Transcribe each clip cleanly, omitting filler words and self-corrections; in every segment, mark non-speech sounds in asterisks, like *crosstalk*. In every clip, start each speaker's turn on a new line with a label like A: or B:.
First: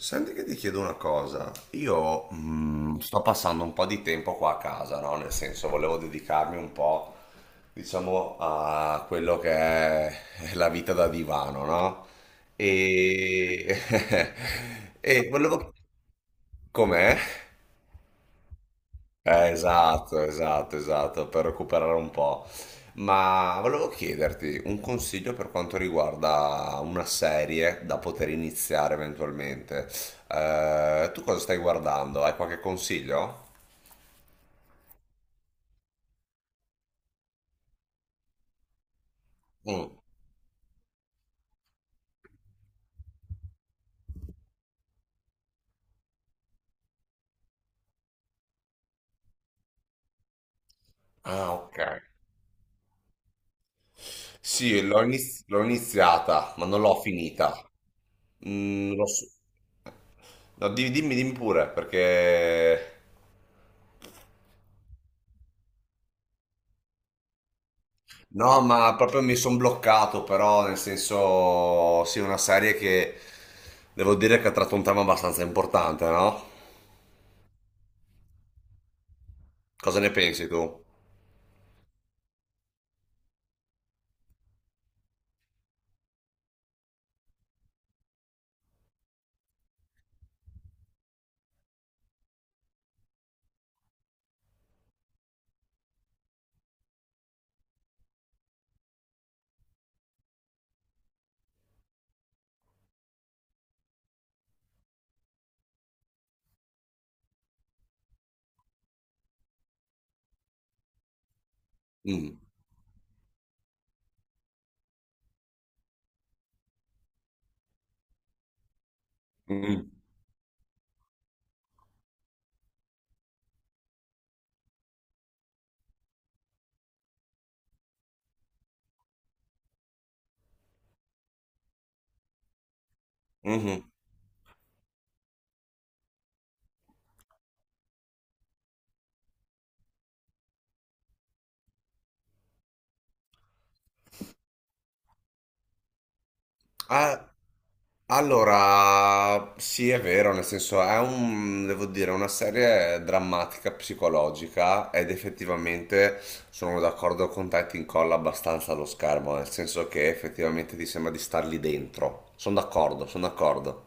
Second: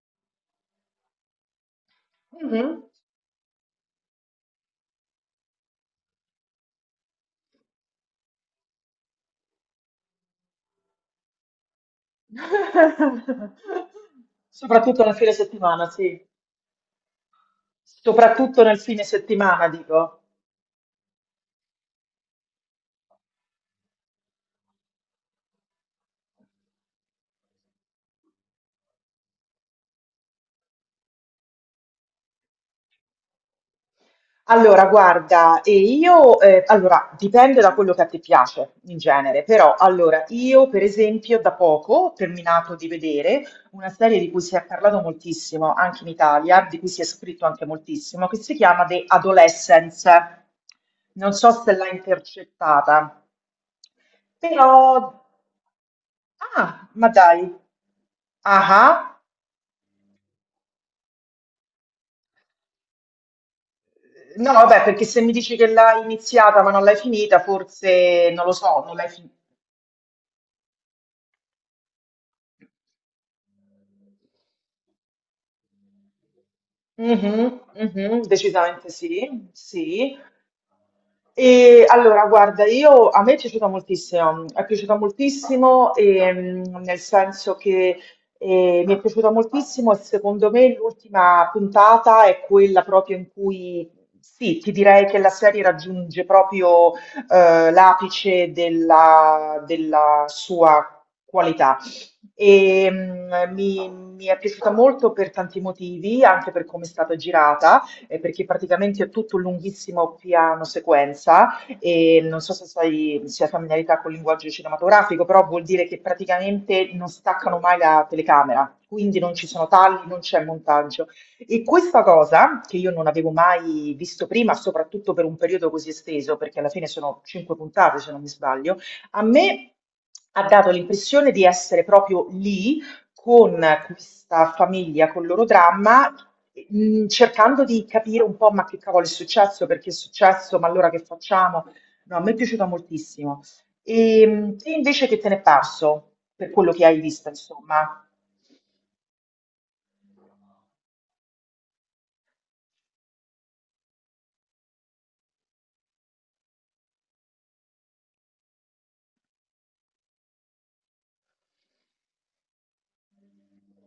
A: Senti che ti chiedo una cosa, io
B: Mh-mh.
A: sto passando un po' di tempo qua a casa, no? Nel senso volevo dedicarmi un po', diciamo, a quello che è la vita da divano, no? E,
B: *laughs*
A: *laughs*
B: Soprattutto nel
A: e
B: fine
A: volevo...
B: settimana, sì.
A: Com'è?
B: Soprattutto nel fine settimana, dico.
A: Esatto, esatto, esatto, per recuperare un po'. Ma volevo chiederti un consiglio per quanto riguarda una serie da poter iniziare eventualmente. Tu cosa stai guardando? Hai qualche consiglio?
B: Allora guarda, e io allora dipende da quello che a te piace in genere, però
A: Mm.
B: allora io per esempio da poco ho terminato di vedere una serie di cui si è parlato moltissimo anche in Italia, di cui si è scritto anche moltissimo, che si chiama The Adolescence. Non so
A: Ah,
B: se
A: ok.
B: l'hai intercettata. Però.
A: Sì, l'ho iniziata, ma non
B: Ah,
A: l'ho
B: ma dai.
A: finita.
B: Ah,
A: L'ho
B: ah.
A: su- No, dimmi, dimmi pure, perché.
B: No, vabbè, perché se mi dici che l'hai iniziata ma non l'hai finita, forse non lo
A: No,
B: so, non
A: ma
B: l'hai
A: proprio
B: finita.
A: mi sono bloccato, però nel senso, sì, una serie che devo dire che ha tratto un tema abbastanza importante, no?
B: Mhm, mhm, decisamente sì,
A: Cosa ne
B: sì.
A: pensi tu?
B: E allora, guarda, io, a me è piaciuta moltissimo nel senso che mi è piaciuta moltissimo e secondo me l'ultima puntata è quella proprio in cui, sì, ti direi che la serie raggiunge proprio l'apice della sua qualità. E, mi è piaciuta molto per tanti motivi, anche per come è stata girata perché praticamente è tutto un lunghissimo piano sequenza e
A: Mm,
B: non so se sai, se hai familiarità col linguaggio cinematografico, però vuol dire che praticamente non staccano mai la telecamera, quindi non ci sono
A: mm,
B: tagli, non c'è montaggio. E questa cosa, che io non avevo mai visto prima, soprattutto per un periodo così esteso, perché alla fine sono cinque puntate, se non mi sbaglio, a me ha dato l'impressione di essere proprio lì con
A: mhm.
B: questa famiglia, con il loro dramma cercando di capire un po', ma che cavolo è successo, perché è successo, ma allora che facciamo? No, mi è piaciuta moltissimo. E, te invece che te ne è parso, per quello che hai
A: Eh,
B: visto, insomma?
A: Allora, sì, è vero, nel senso è un, devo dire, una serie drammatica, psicologica ed effettivamente sono d'accordo con te, ti incolla abbastanza allo schermo, nel senso che effettivamente ti sembra di star lì dentro. Sono d'accordo, sono d'accordo.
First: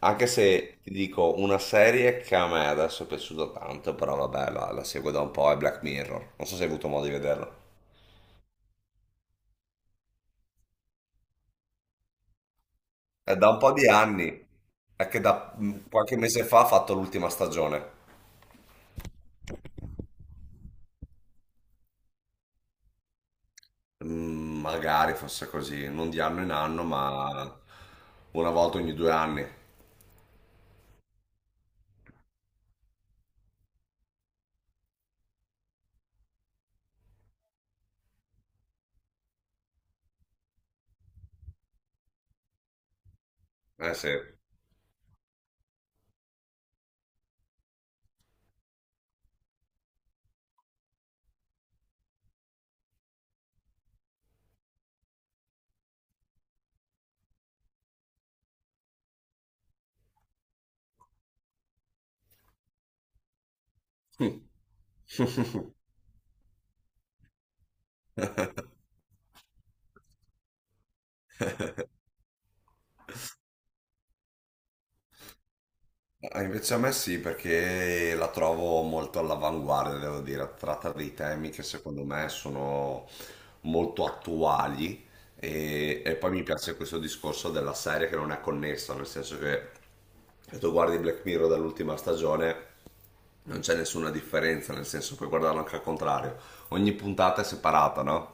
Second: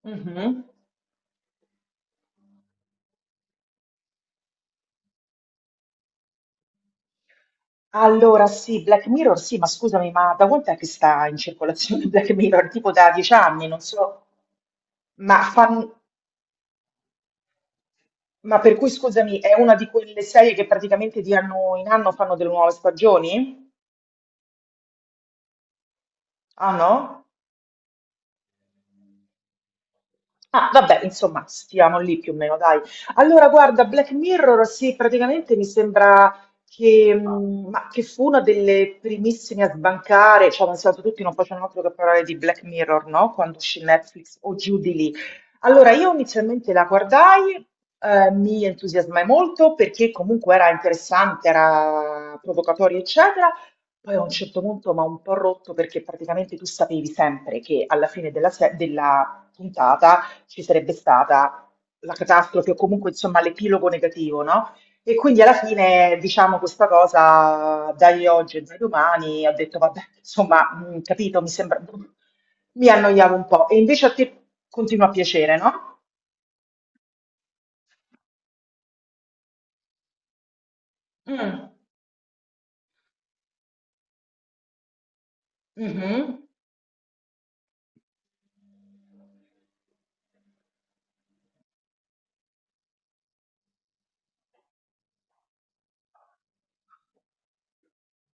A: Anche
B: Mhm.
A: se ti dico una serie che a me adesso è piaciuta tanto, però vabbè, la seguo da un po', è Black Mirror. Non so se hai avuto modo di vederla.
B: Allora, sì, Black Mirror, sì, ma scusami, ma da quant'è che sta in circolazione *laughs* Black Mirror? Tipo da dieci
A: È da un
B: anni,
A: po'
B: non
A: di
B: so,
A: anni, è che
B: ma,
A: da
B: fan-
A: qualche mese fa ha fatto l'ultima stagione.
B: ma per cui, scusami, è una di quelle serie che praticamente di anno in anno fanno delle nuove stagioni?
A: Magari fosse così, non di anno in
B: Ah
A: anno,
B: no?
A: ma una volta ogni 2 anni.
B: Ah, vabbè, insomma, stiamo lì più o meno, dai. Allora, guarda, Black Mirror, sì, praticamente mi sembra che, ma che fu una delle primissime a sbancare, cioè, nel senso, tutti non facevano altro che parlare di Black Mirror, no? Quando uscì
A: Eh sì.
B: Netflix o giù di lì. Allora, io inizialmente la guardai, mi entusiasmai molto perché comunque era interessante, era provocatoria, eccetera. Poi a un certo punto mi ha un po' rotto perché praticamente tu sapevi sempre che alla fine della, se- della puntata ci sarebbe stata la catastrofe o comunque insomma l'epilogo negativo, no? E quindi alla
A: *laughs*
B: fine diciamo questa cosa dai oggi e dai domani, ho detto vabbè, insomma, capito, mi sembra, mi annoiavo un po'. E invece a te continua a piacere, no?
A: Ah, invece a me sì, perché la trovo molto all'avanguardia, devo dire. Tratta dei temi che
B: Mm,
A: secondo me sono molto attuali e poi
B: mhm,
A: mi piace questo discorso della serie che non è connessa, nel senso che se tu guardi Black Mirror dall'ultima stagione non c'è nessuna differenza, nel senso puoi guardarlo anche al contrario. Ogni puntata è separata, no?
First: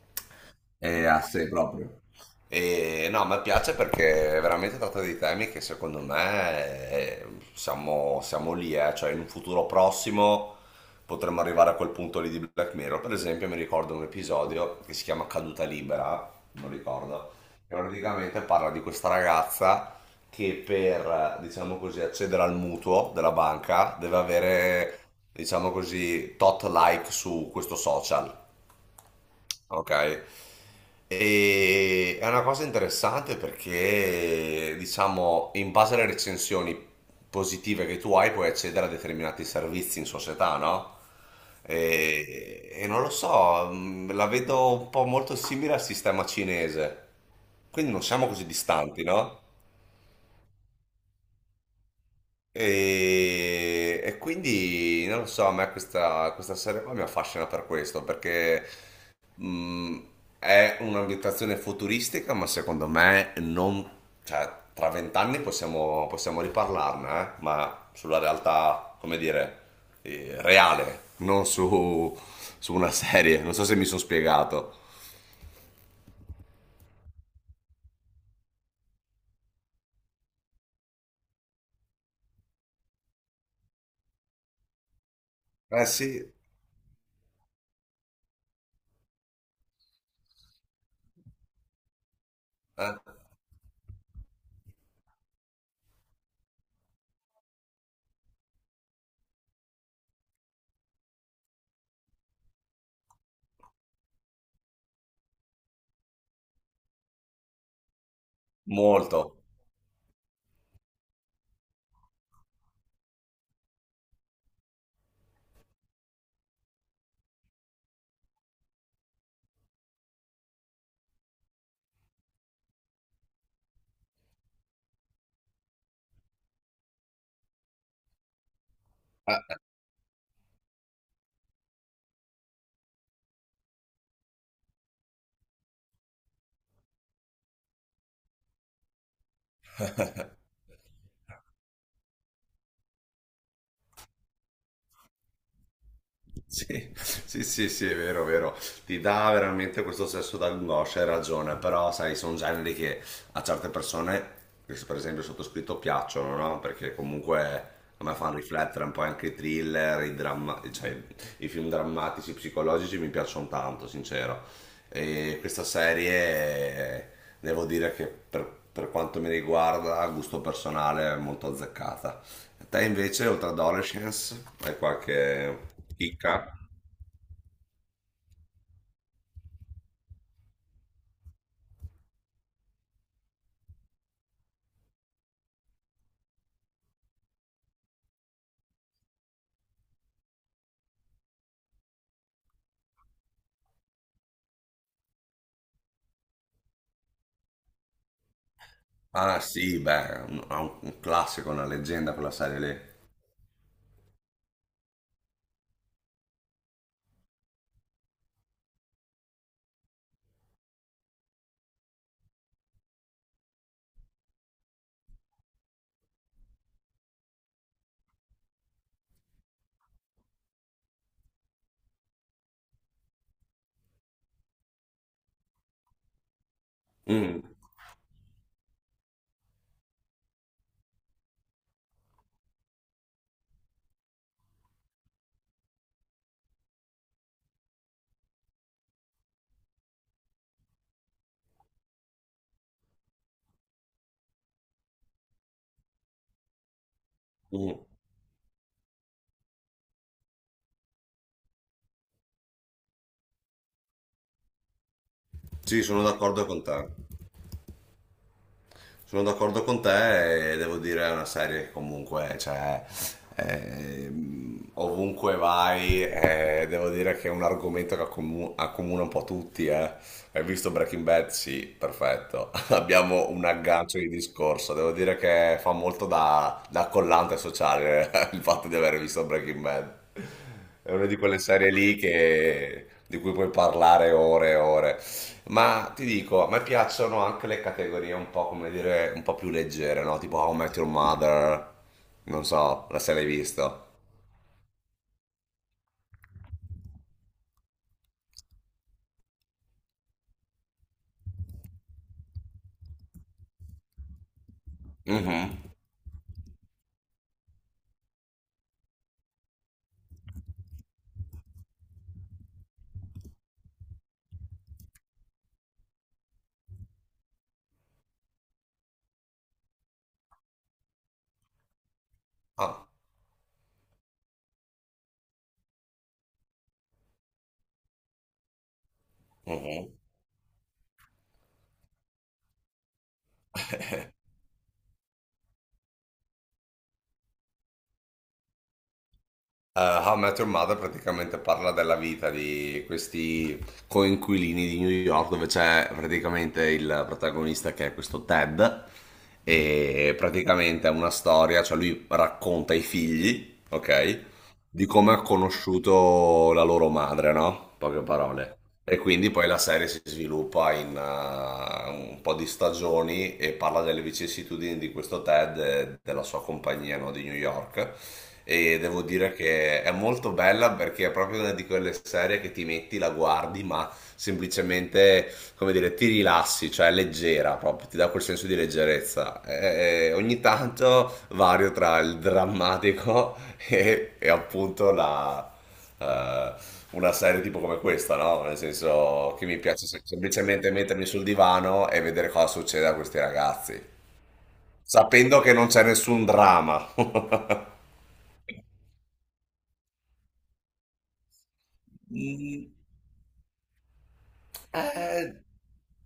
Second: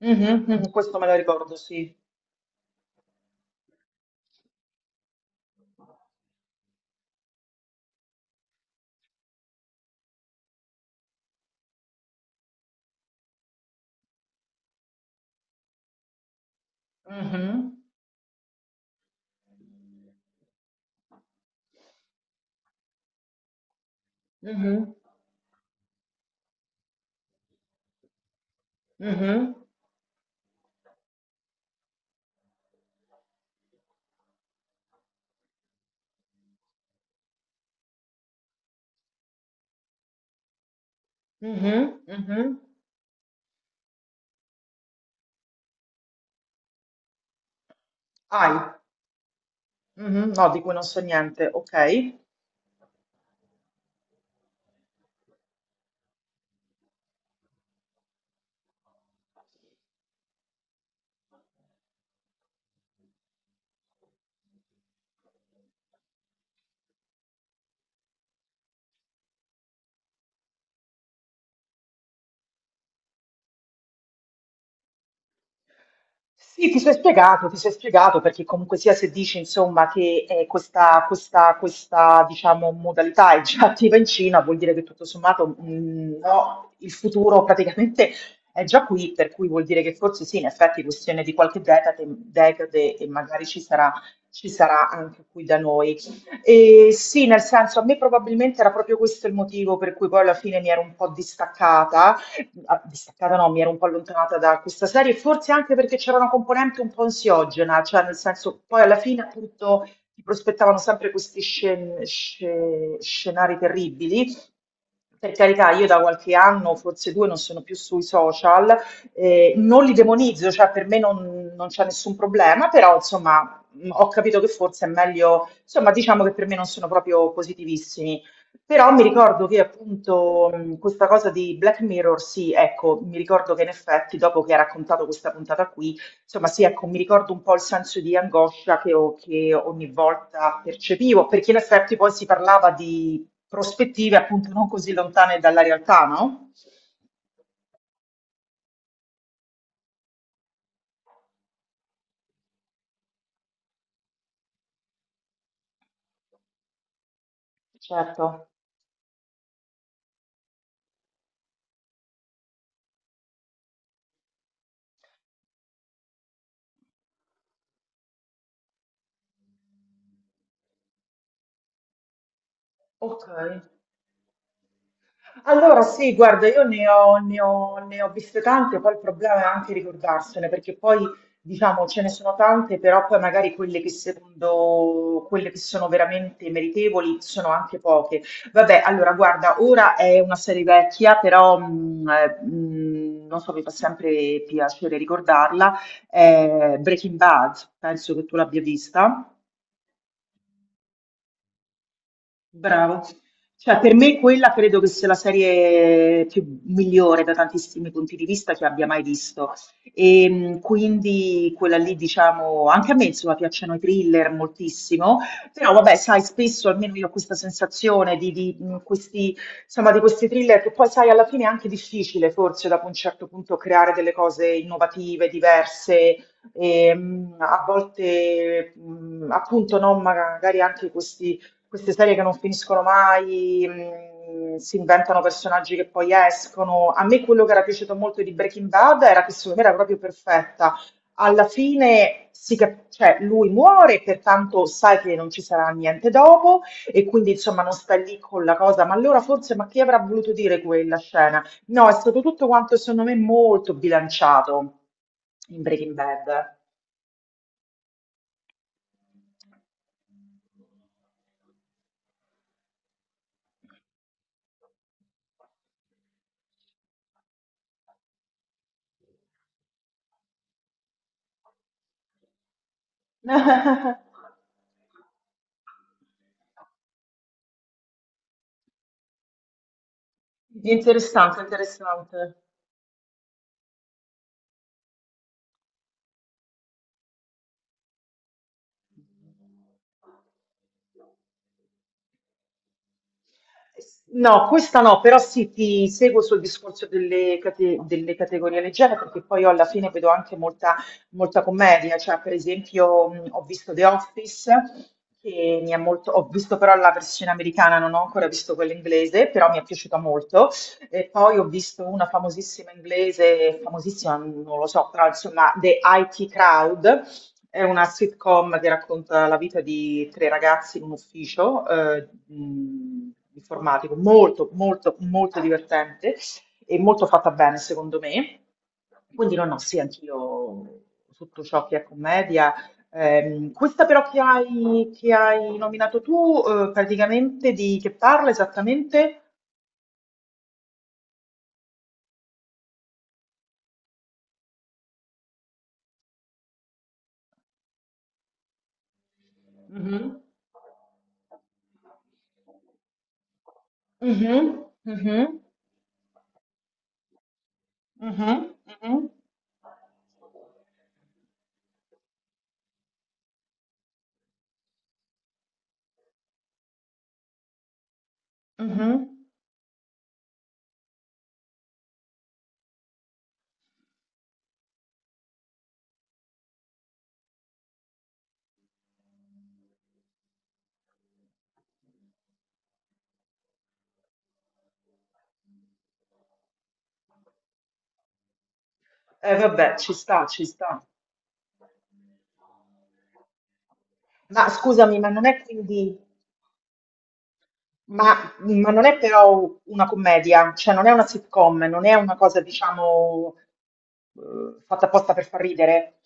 B: mhm, mhm, questo
A: È
B: me lo
A: a sé
B: ricordo, sì.
A: proprio. E no, mi piace perché veramente tratta dei temi che secondo me siamo lì, eh. Cioè in un futuro prossimo potremmo arrivare a quel punto lì di Black Mirror. Per esempio mi ricordo un episodio che si chiama Caduta Libera, non ricordo, che
B: Mhm,
A: praticamente parla di questa ragazza che per, diciamo così, accedere al mutuo della banca deve
B: mhm,
A: avere, diciamo così, tot like su questo social.
B: mhm,
A: Ok. È una cosa interessante perché, diciamo, in base alle recensioni positive che tu hai, puoi accedere a determinati servizi in società, no?
B: mhm, mhm.
A: E non lo so, la vedo un po' molto simile al sistema cinese. Quindi non siamo così
B: Ai,
A: distanti, no?
B: mhm, no, di cui non so niente, ok.
A: E quindi non lo so, a me questa, serie qua mi affascina per questo, perché Mm, è un'ambientazione futuristica, ma secondo me non. Cioè, tra vent'anni possiamo riparlarne, eh? Ma sulla realtà, come dire, reale, non su una serie. Non so se mi sono spiegato.
B: Sì, ti sei spiegato perché comunque sia se dici insomma che questa diciamo, modalità è già *laughs* attiva in Cina, vuol dire che tutto sommato
A: Eh sì,
B: no, il futuro praticamente è già qui, per cui vuol dire che forse sì, in effetti è questione di qualche decade e magari ci sarà anche qui da noi. E sì, nel senso, a me probabilmente era proprio questo il motivo per cui poi alla fine mi ero un po' distaccata che ah, distaccata no, mi ero un po' allontanata da questa serie, forse anche perché c'era una componente un po' ansiogena, cioè nel senso, poi alla
A: molto.
B: fine appunto ti prospettavano sempre questi scenari terribili. Per carità, io da qualche anno, forse due, non sono più sui social, non li demonizzo, cioè per me non c'è nessun problema, però insomma ho capito che forse è meglio, insomma diciamo che per me non sono proprio positivissimi. Però mi ricordo che appunto questa cosa di Black Mirror, sì, ecco, mi ricordo che in effetti dopo che ha raccontato questa puntata qui, insomma sì, ecco, mi ricordo un po' il senso di angoscia che ogni volta percepivo, perché in effetti poi si parlava di prospettive appunto non così lontane dalla realtà, no?
A: Sì, sì, sì, sì, è vero, vero. Ti dà veramente questo senso d'angoscia, hai ragione, però sai, sono generi che a certe persone, che per esempio il sottoscritto, piacciono, no? Perché comunque a me fanno
B: Certo.
A: riflettere un po' anche i thriller, cioè, i film drammatici, psicologici mi piacciono tanto, sincero. E questa serie, devo dire che per quanto mi riguarda, a gusto personale, è molto azzeccata. Te
B: Ok.
A: invece, oltre ad Adolescence, hai qualche
B: Allora sì, guarda,
A: chicca?
B: io ne ho viste tante, poi il problema è anche ricordarsene, perché poi diciamo ce ne sono tante, però poi magari quelle che secondo quelle che sono veramente meritevoli sono anche poche. Vabbè, allora guarda, ora è una serie vecchia, però non so, mi fa sempre piacere ricordarla, è Breaking Bad, penso che tu l'abbia vista.
A: Ah sì, beh, un classico, una leggenda quella serie
B: Bravo. Cioè, per me quella credo che sia la serie più migliore da tantissimi punti di vista che abbia mai visto. E quindi quella lì, diciamo, anche a me insomma piacciono i thriller moltissimo, però vabbè, sai, spesso almeno io ho questa sensazione di questi, insomma, di questi thriller che poi sai, alla fine è anche difficile forse dopo un certo punto creare delle cose innovative, diverse e,
A: lì. Mm,
B: a volte appunto no, magari anche questi queste serie che non finiscono mai, si inventano personaggi che poi escono. A me quello che era piaciuto molto di Breaking Bad era che secondo me era proprio perfetta. Alla fine cioè, lui muore, pertanto sai che non ci sarà niente dopo e quindi insomma non
A: mm.
B: sta lì con la cosa, ma allora forse ma chi avrà voluto dire quella scena? No, è stato tutto quanto secondo me molto bilanciato in
A: Sì,
B: Breaking
A: sono d'accordo
B: Bad.
A: con te. Sono d'accordo con te e devo dire è una serie che comunque cioè, eh, ovunque vai devo dire che è un argomento che accomuna un po' tutti. Hai visto Breaking Bad? Sì, perfetto. *laughs* Abbiamo un aggancio di
B: *laughs*
A: discorso. Devo dire che fa molto da collante sociale *laughs* il fatto di aver visto Breaking Bad. È una di quelle
B: Interessante,
A: serie lì
B: interessante.
A: di cui puoi parlare ore e ore. Ma ti dico, a me piacciono anche le categorie un po', come dire, un po' più leggere, no? Tipo How I Met Your Mother, non so, la se l'hai visto.
B: No, questa no, però sì, ti seguo sul discorso delle categorie leggere perché poi io alla fine vedo anche molta, molta commedia, cioè per esempio ho visto The Office, che mi
A: Mhm.
B: è molto, ho visto però la versione americana, non ho ancora visto quella inglese, però mi è piaciuta molto, e poi ho visto una famosissima inglese, famosissima non lo so, però insomma The IT Crowd, è una sitcom che racconta la vita di tre ragazzi in un ufficio
A: Ah,
B: informatico, molto, molto, molto divertente e molto fatta bene, secondo me. Quindi no, no, sì,
A: mhm.
B: anch'io tutto ciò che è commedia. Questa però che hai, nominato tu, praticamente di che parla esattamente?
A: How I Met Your Mother praticamente parla della vita di questi coinquilini di New York, dove c'è praticamente il protagonista che è questo Ted, e
B: Mhm.
A: praticamente è una storia, cioè lui racconta ai figli, ok?
B: Mhm,
A: Di come
B: mhm,
A: ha conosciuto la loro madre, no? In poche
B: mhm,
A: parole. E
B: mhm,
A: quindi poi la serie si sviluppa in un po' di stagioni e parla delle vicissitudini di questo Ted e della sua compagnia, no, di New York. E devo
B: mhm.
A: dire che è molto bella perché è proprio una di quelle serie che ti metti, la guardi, ma semplicemente, come dire, ti rilassi, cioè è leggera proprio, ti dà quel senso di leggerezza. E ogni tanto vario tra il drammatico *laughs* e appunto la eh, una serie tipo come questa, no? Nel senso che mi
B: Vabbè,
A: piace
B: ci
A: sem-
B: sta, ci
A: semplicemente
B: sta.
A: mettermi sul divano e vedere cosa succede a questi ragazzi,
B: Ma scusami, ma non è
A: sapendo che non c'è
B: quindi,
A: nessun dramma. *laughs*
B: ma non è però una commedia, cioè non è una sitcom, non è una cosa,
A: Mm,
B: diciamo, fatta apposta per
A: eh,
B: far ridere.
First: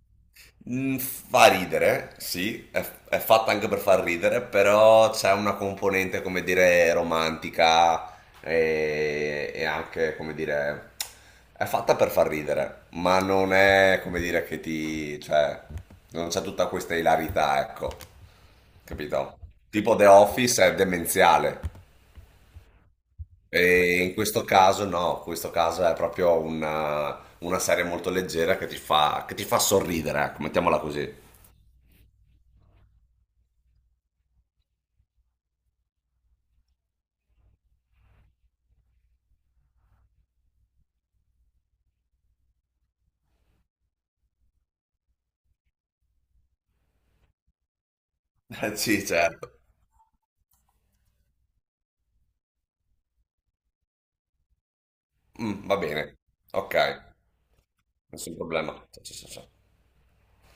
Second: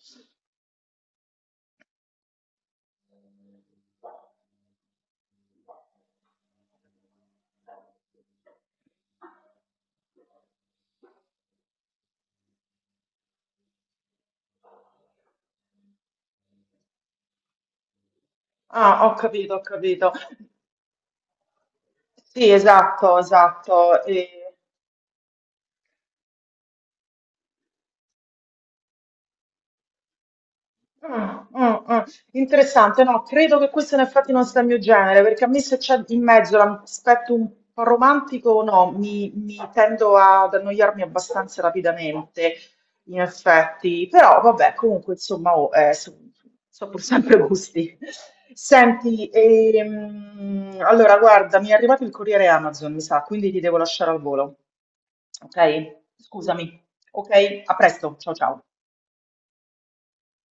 A: Fa ridere, sì, è fatta anche per far ridere, però c'è una componente, come dire, romantica e anche, come dire, è fatta per far ridere, ma non è, come dire, cioè, non c'è tutta questa ilarità, ecco,
B: Ah, ho
A: capito?
B: capito, ho
A: Tipo The
B: capito.
A: Office è demenziale
B: Sì, esatto, esatto.
A: e in questo caso no, in questo caso è proprio una, serie molto leggera che ti fa sorridere, ecco, mettiamola così.
B: Ah, ah, ah. Interessante, no, credo che questo in effetti non sia il mio genere, perché a me se c'è in mezzo l'aspetto un po' romantico, no, mi tendo ad annoiarmi abbastanza rapidamente, in effetti, però vabbè, comunque insomma, oh, so pur sempre *laughs* gusti.
A: *laughs* Sì,
B: Senti,
A: certo.
B: allora guarda, mi è arrivato il corriere Amazon, mi sa, quindi ti devo lasciare al volo,
A: Mm, va
B: ok?
A: bene. Ok,
B: Scusami, ok? A presto, ciao
A: nessun
B: ciao.
A: problema. Sì, sì, sì, sì.